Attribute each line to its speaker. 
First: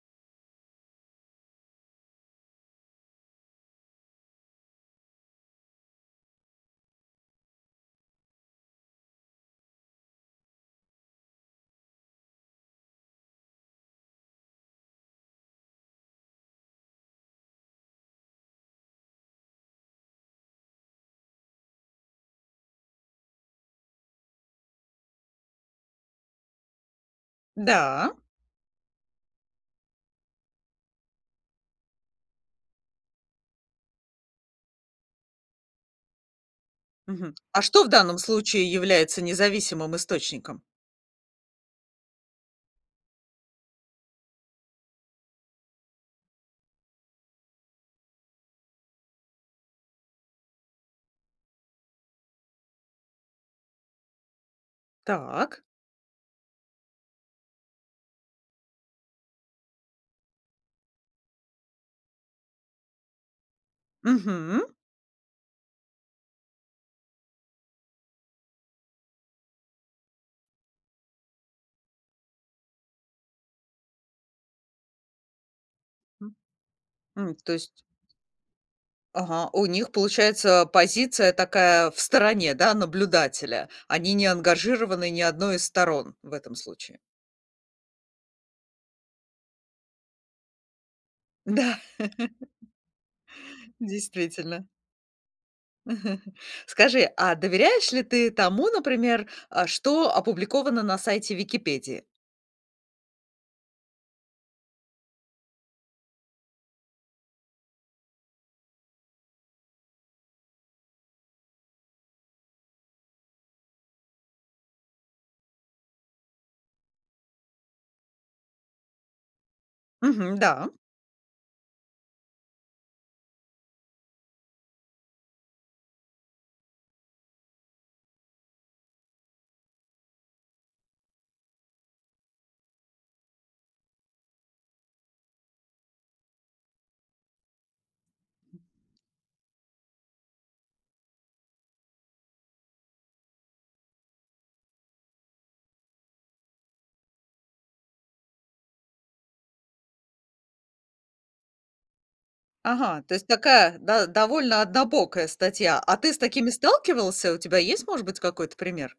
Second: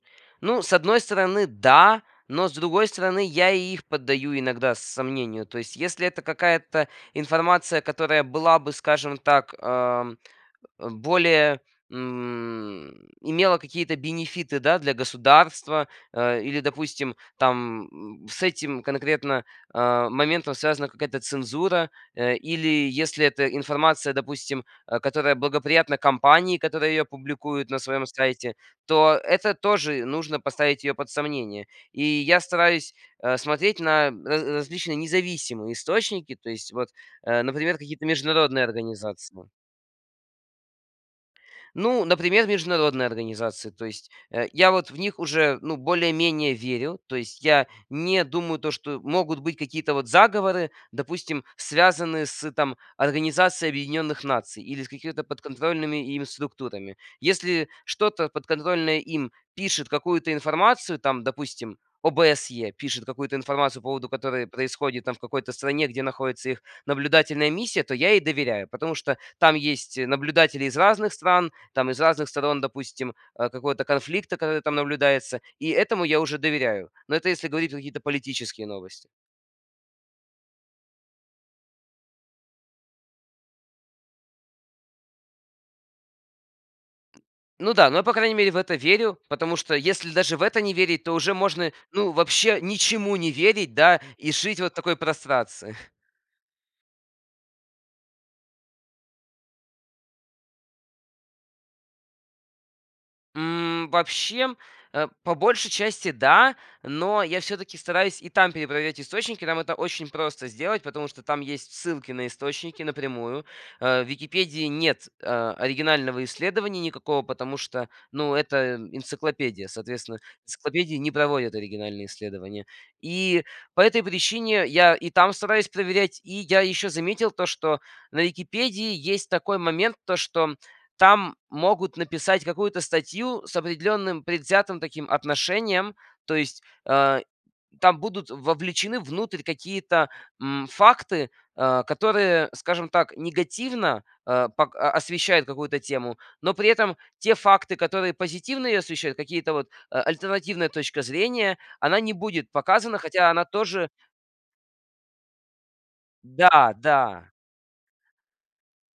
Speaker 1: Ну, с одной стороны, да, но с другой стороны, я и их поддаю иногда сомнению. То есть, если это какая-то информация, которая была бы, скажем так, ам, в более, м, имела какие-то бенефиты, да, для государства, а, или, допустим, там, м, с этим конкретно, а, моментом связана какая-то цензура, э, или если эта информация, допустим, а, которая благоприятна компании, которая ее публикует на своем
Speaker 2: Да.
Speaker 1: сайте, то это тоже нужно поставить ее под сомнение. И я стараюсь, а, смотреть на раз различные независимые источники. То есть вот,
Speaker 2: Мгм.
Speaker 1: э,
Speaker 2: А
Speaker 1: например,
Speaker 2: что в
Speaker 1: какие-то
Speaker 2: данном
Speaker 1: международные
Speaker 2: случае является
Speaker 1: организации.
Speaker 2: независимым источником?
Speaker 1: Ну, например, международные организации. То есть, э, я вот в них уже, ну, более-менее верю. То есть я не думаю, то, что могут быть какие-то вот заговоры, допустим, связанные с там Организацией Объединенных Наций или с какими-то
Speaker 2: Так.
Speaker 1: подконтрольными ими структурами. Если что-то, подконтрольное им, пишет какую-то информацию, там, допустим, ОБСЕ пишет какую-то информацию по поводу, которая
Speaker 2: Мгм.
Speaker 1: происходит там в какой-то стране, где находится их наблюдательная миссия, то я ей доверяю. Потому что там есть наблюдатели из разных стран, там из разных сторон, допустим, а, какого-то конфликта, который там наблюдается. И этому я
Speaker 2: М
Speaker 1: уже доверяю. Но это
Speaker 2: м,
Speaker 1: если
Speaker 2: то
Speaker 1: говорить про
Speaker 2: есть
Speaker 1: какие-то политические новости.
Speaker 2: Ага, у них, получается, позиция такая в стороне, да, наблюдателя. Они не ангажированы ни 1 из сторон в этом случае.
Speaker 1: Ну да, но я, по крайней мере, в это верю, потому что если даже в это не верить, то уже можно,
Speaker 2: Да.
Speaker 1: ну, вообще ничему не верить, да, и жить
Speaker 2: Действительно.
Speaker 1: вот в такой прострации.
Speaker 2: Скажи, а доверяешь ли ты тому, например, а, что опубликовано на сайте "Википедии"?
Speaker 1: М, вообще, а, по большей части, да, но я всё-таки стараюсь и там перепроверять источники. Там это очень просто сделать, потому что там есть ссылки на источники напрямую. А в "Википедии" нет, а, оригинального исследования никакого, потому что, ну, это энциклопедия. Соответственно,
Speaker 2: Мгм, да.
Speaker 1: энциклопедия не проводит оригинальные исследования. И по этой причине я и там стараюсь проверять. И я ещё заметил то, что на "Википедии" есть такой момент, то, что там могут написать какую-то статью с определённым предвзятым таким отношением. То есть, а, там будут вовлечены внутрь какие-то, м, факты, а, которые, скажем так, негативно, э, пок а, освещают какую-то тему. Но при этом те факты, которые позитивно её освещают, какие-то вот альтернативная точка зрения, она не будет показана,
Speaker 2: Ага, то есть
Speaker 1: хотя она
Speaker 2: такая
Speaker 1: тоже
Speaker 2: да довольно однобокая статья. А ты с такими
Speaker 1: Да, да.
Speaker 2: сталкивался? У тебя есть, может быть, какой-то пример?